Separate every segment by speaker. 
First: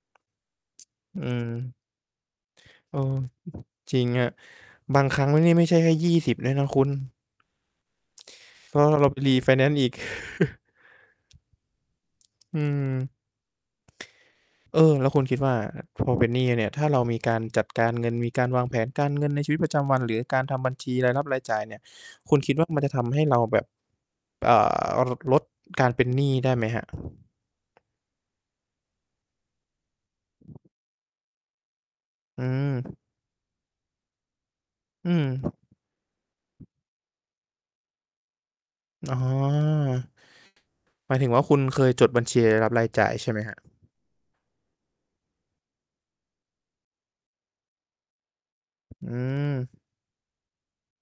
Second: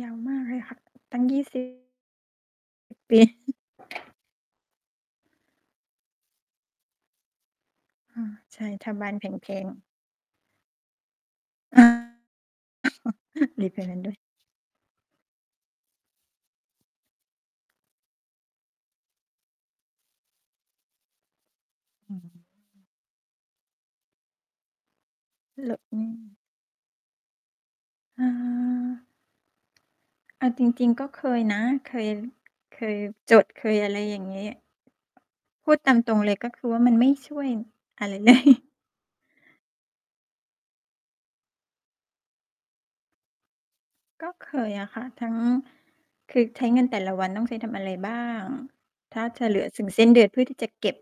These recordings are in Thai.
Speaker 1: ยาวมากเลยค่ะ ตั
Speaker 2: อื
Speaker 1: ้งยี่ สิบ
Speaker 2: ม เออ
Speaker 1: เป๊ะ
Speaker 2: จริงอะ บางครั้งไม่ นี่ไม่ใช่แค่ 20 ด้วยนะคุณ
Speaker 1: ค่ะ ใช่
Speaker 2: เพราะ
Speaker 1: ถ
Speaker 2: ว่
Speaker 1: ้า
Speaker 2: า
Speaker 1: บ
Speaker 2: เร
Speaker 1: ้
Speaker 2: า
Speaker 1: าน
Speaker 2: ไป
Speaker 1: แ
Speaker 2: รี
Speaker 1: พ
Speaker 2: ไฟแน
Speaker 1: ง
Speaker 2: นซ
Speaker 1: ๆ
Speaker 2: ์อีก
Speaker 1: อา
Speaker 2: อืม
Speaker 1: รีไฟแนนซ์ด้วย
Speaker 2: เออ แล้วคุณคิดว่า พอเป็นหนี้เนี่ย ถ้าเรามีการจัดการเงิน มีการวางแผนการเงินในชีวิตประจำวัน หรือการทำบัญชีรายรับรายจ่ายเนี่ย
Speaker 1: อื
Speaker 2: คุณ
Speaker 1: ม
Speaker 2: คิดว่ามันจะทำให้เราแบบ อ่า ล ลด
Speaker 1: เหรอ?
Speaker 2: การ
Speaker 1: อื
Speaker 2: เป็นหนี้
Speaker 1: ม
Speaker 2: ได้ไหมครับ?
Speaker 1: อา เอาจริง ๆ ก็เคยนะ เคย
Speaker 2: อื
Speaker 1: เคย
Speaker 2: ม
Speaker 1: จด เคยอะไรอย่างงี้
Speaker 2: อืม
Speaker 1: พูดตามตรงเลย ก็คือว่ามันไม่ช่วยอะไร เลย
Speaker 2: อ๋อ หมายถึงว่า คุณเคยจดบัญชีรับรายจ่ายใช่ไหมครับ?
Speaker 1: ก็เคยอะค่ะ ทั้ง คือใช้เงินแต่ละวันต้องใช้ทำอะไรบ้าง
Speaker 2: อื
Speaker 1: ถ้าจะเหลือ
Speaker 2: ม
Speaker 1: ถึง สิ้นเดือน เพื่อที่จะเก็บ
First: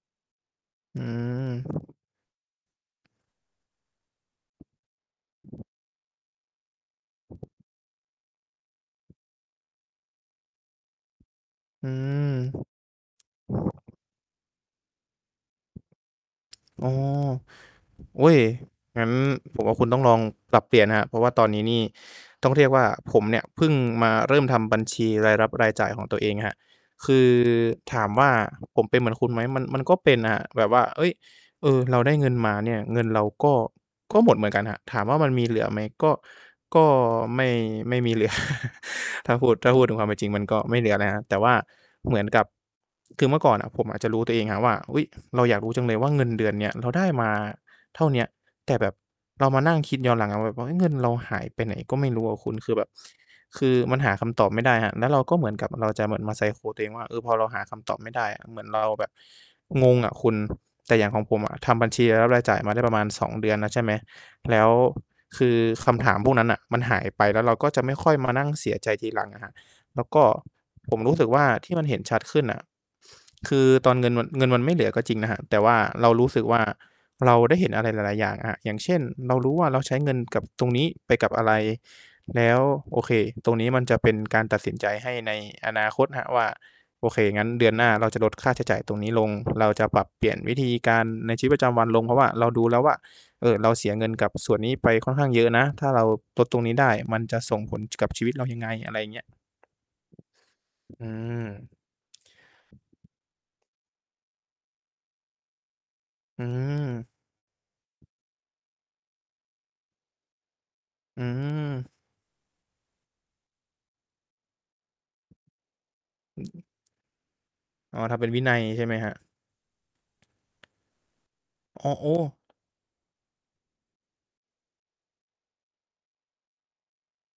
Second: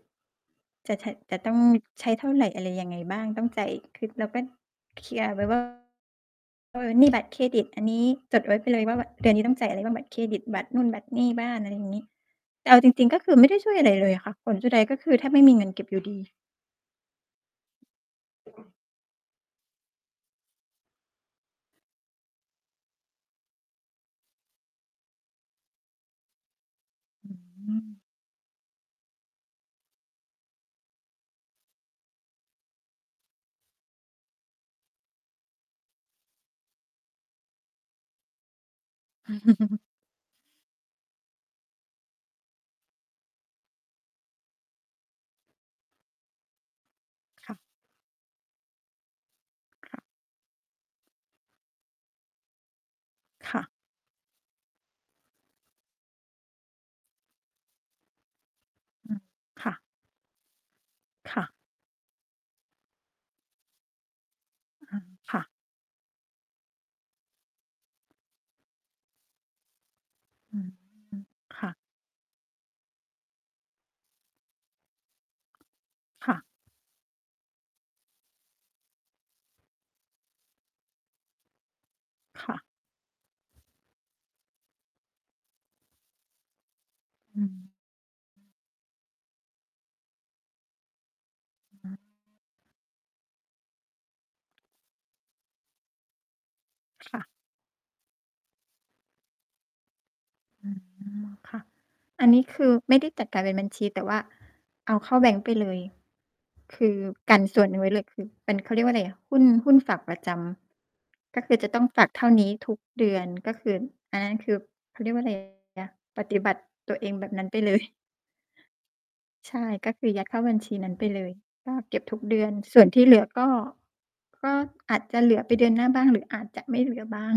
Speaker 1: จะ
Speaker 2: อื
Speaker 1: ใช้ จะต้อง
Speaker 2: ม
Speaker 1: ใช้เท่าไร อะไรยังไงบ้าง ต้องจ่าย คิดแล้วก็เคลียร์ไว้ ว่า เออ หนี้บัตรเครดิตอันนี้ จดไว้ไปเลยว่า บ เดือนนี้ต้องจ่ายอะไรบ้าง บัตรเครดิต บัตรนู่น บัตรหนี้บ้าน อะไรอย
Speaker 2: อ
Speaker 1: ่
Speaker 2: ื
Speaker 1: างงี้ แ
Speaker 2: ม
Speaker 1: ต่เอาจริง ๆ ก็คือไม่ได้ช่วยอะไรเลยอะค่ะ ผลสุดท้าย ก็คือแทบไม่มีเงินเก็บอยู่ดี
Speaker 2: อ๋อ อุ๊ย งั้นผมว่าคุณต้องลองปรับเปลี่ยนนะครับ เพราะว่าตอนนี้นี่ต้องเรียกว่า ผมเนี่ยเพิ่งมาเริ่มทำบัญชีรายรับรายจ่ายของตัวเองครับ คื
Speaker 1: อื
Speaker 2: อ
Speaker 1: ม
Speaker 2: ถามว่าผมเป็นเหมือนคุณไหม มัน มันก็เป็นครับแบบว่า เฮ้ย เออ เราได้เงินมาเนี่ย เงินเราก็ ก็หมดเหมือนกันครับ ถามว่ามันมีเหลือไหม ก็ ก็ไม่ ไม่มีเหลือ ถ้าพูด ถ้าพูดถึงความเป็นจริง มันก็ไม่เหลือนะครับ แต่ว่าเหมือนกับ คือเมื่อก่อนอะผมอาจจะรู้ตัวเองอะว่า อุ๊ย เราอยากรู้จังเลยว่าเงินเดือนเนี่ย เราได้มา
Speaker 1: ค่ะ
Speaker 2: เท่าเนี้ย แต่แบบเรามานั่ง
Speaker 1: ค
Speaker 2: คิ
Speaker 1: ่
Speaker 2: ด
Speaker 1: ะ
Speaker 2: ย้อนหลังอะว่า ว่า เฮ้ย เงินเราหายไปไหนก็ไม่รู้อะคุณ คือแบบ
Speaker 1: ค่
Speaker 2: ค
Speaker 1: ะ
Speaker 2: ือมันหาคำตอบไม่ได้ครับ แล้วเราก็เหมือนกับเราจะมา psycho ตัวเองว่า เออ พอเราหาคำตอบไม่ได้อะ เหมือนเราแบ
Speaker 1: อ
Speaker 2: บ
Speaker 1: ือ ค่ะ
Speaker 2: งงอะคุณ แต่อย่างของผ
Speaker 1: ค
Speaker 2: ม
Speaker 1: ่ะ
Speaker 2: อะทำบัญชีรายจ่ายมาได้ประมาณ 2 เดือนแล้ว ใช่ไหม แล้ว
Speaker 1: อือ ค
Speaker 2: ค
Speaker 1: ่ะ
Speaker 2: ือคำถามพวกนั้นน่ะ มันหายไป แล้วเราก็จะไม่ค่อยมานั่งเสียใจทีหลังอะครับ แล้วก็
Speaker 1: อืม
Speaker 2: ผมรู้สึกว่า
Speaker 1: ค่
Speaker 2: ที
Speaker 1: ะ
Speaker 2: ่มันเห็นชัดขึ้นน่ะ คือตอนเงินมัน เงินมันไม่เหลือก็จริงนะครับ แต่ว่าเราร
Speaker 1: ค
Speaker 2: ู้
Speaker 1: ่ะ
Speaker 2: สึกว่า เราได้เห็นอะไรหลาย ๆ อย่างครับ อย่างเช่น เรารู้ว่าเราใช้เงินกับตรงนี้ไปกับอะไร แล
Speaker 1: ค
Speaker 2: ้
Speaker 1: ่ะ
Speaker 2: ว โอเค ตรงนี้มันจะเป็นการตัดสินใจให้ในอนาคตครับว่า โอเค
Speaker 1: อื
Speaker 2: งั้นเด
Speaker 1: ม
Speaker 2: ือนหน้าเราจะลดค่าใช้จ่ายตรงนี้ลง เราจะปรับเปลี่ยนวิธีการในชีวิตประจำวั
Speaker 1: อื
Speaker 2: น
Speaker 1: ม
Speaker 2: ลง เพราะว่าเราดูแล้วว่า เออ เราเสียเงินกับส่วนนี้ไป ค่อนข้างเยอะนะ ถ้าเราลดตรงนี้ได้
Speaker 1: ค
Speaker 2: ม
Speaker 1: ่
Speaker 2: ัน
Speaker 1: ะ
Speaker 2: จะส่งผลกับชีวิตเรายังไง อะไรอย่างเงี้ย
Speaker 1: อื
Speaker 2: อื
Speaker 1: ม ค่ะ
Speaker 2: ม
Speaker 1: อันนี้คือไม่ได้จัดการเป็นบัญชี แต่ว่าเอาเข้าแบงค์ไปเลย
Speaker 2: อื
Speaker 1: คือ
Speaker 2: ม
Speaker 1: กันส่วนหนึ่งไว้เลย คือเป็น เขาเรียกว่าอะไรอะ หุ้น หุ้นฝากประจ
Speaker 2: อื
Speaker 1: ำ ก็คือจะต้อ
Speaker 2: ม
Speaker 1: งฝากเท่านี้ทุกเดือน ก็คือ อันนั้นคือ เขาเรียกว่าอะ ไรอะ ปฏิ
Speaker 2: อื
Speaker 1: บ
Speaker 2: อ
Speaker 1: ั
Speaker 2: ฮ
Speaker 1: ต
Speaker 2: ึ
Speaker 1: ิตัวเองแบบนั้นไปเลย
Speaker 2: อ๋อ ทำเป็นวินัยใช่ไหมครับ?
Speaker 1: ใช่ ก็คือยัดเข้าบัญชีนั้นไปเลย ก็
Speaker 2: อ้
Speaker 1: เ
Speaker 2: อ
Speaker 1: ก็บ
Speaker 2: โอ
Speaker 1: ทุ
Speaker 2: ้
Speaker 1: กเดือน ส่วนที่เหลือก็ ก็อาจจะเหลือไปเดือนหน้าบ้าง หรืออาจจะไม่เหลือบ้าง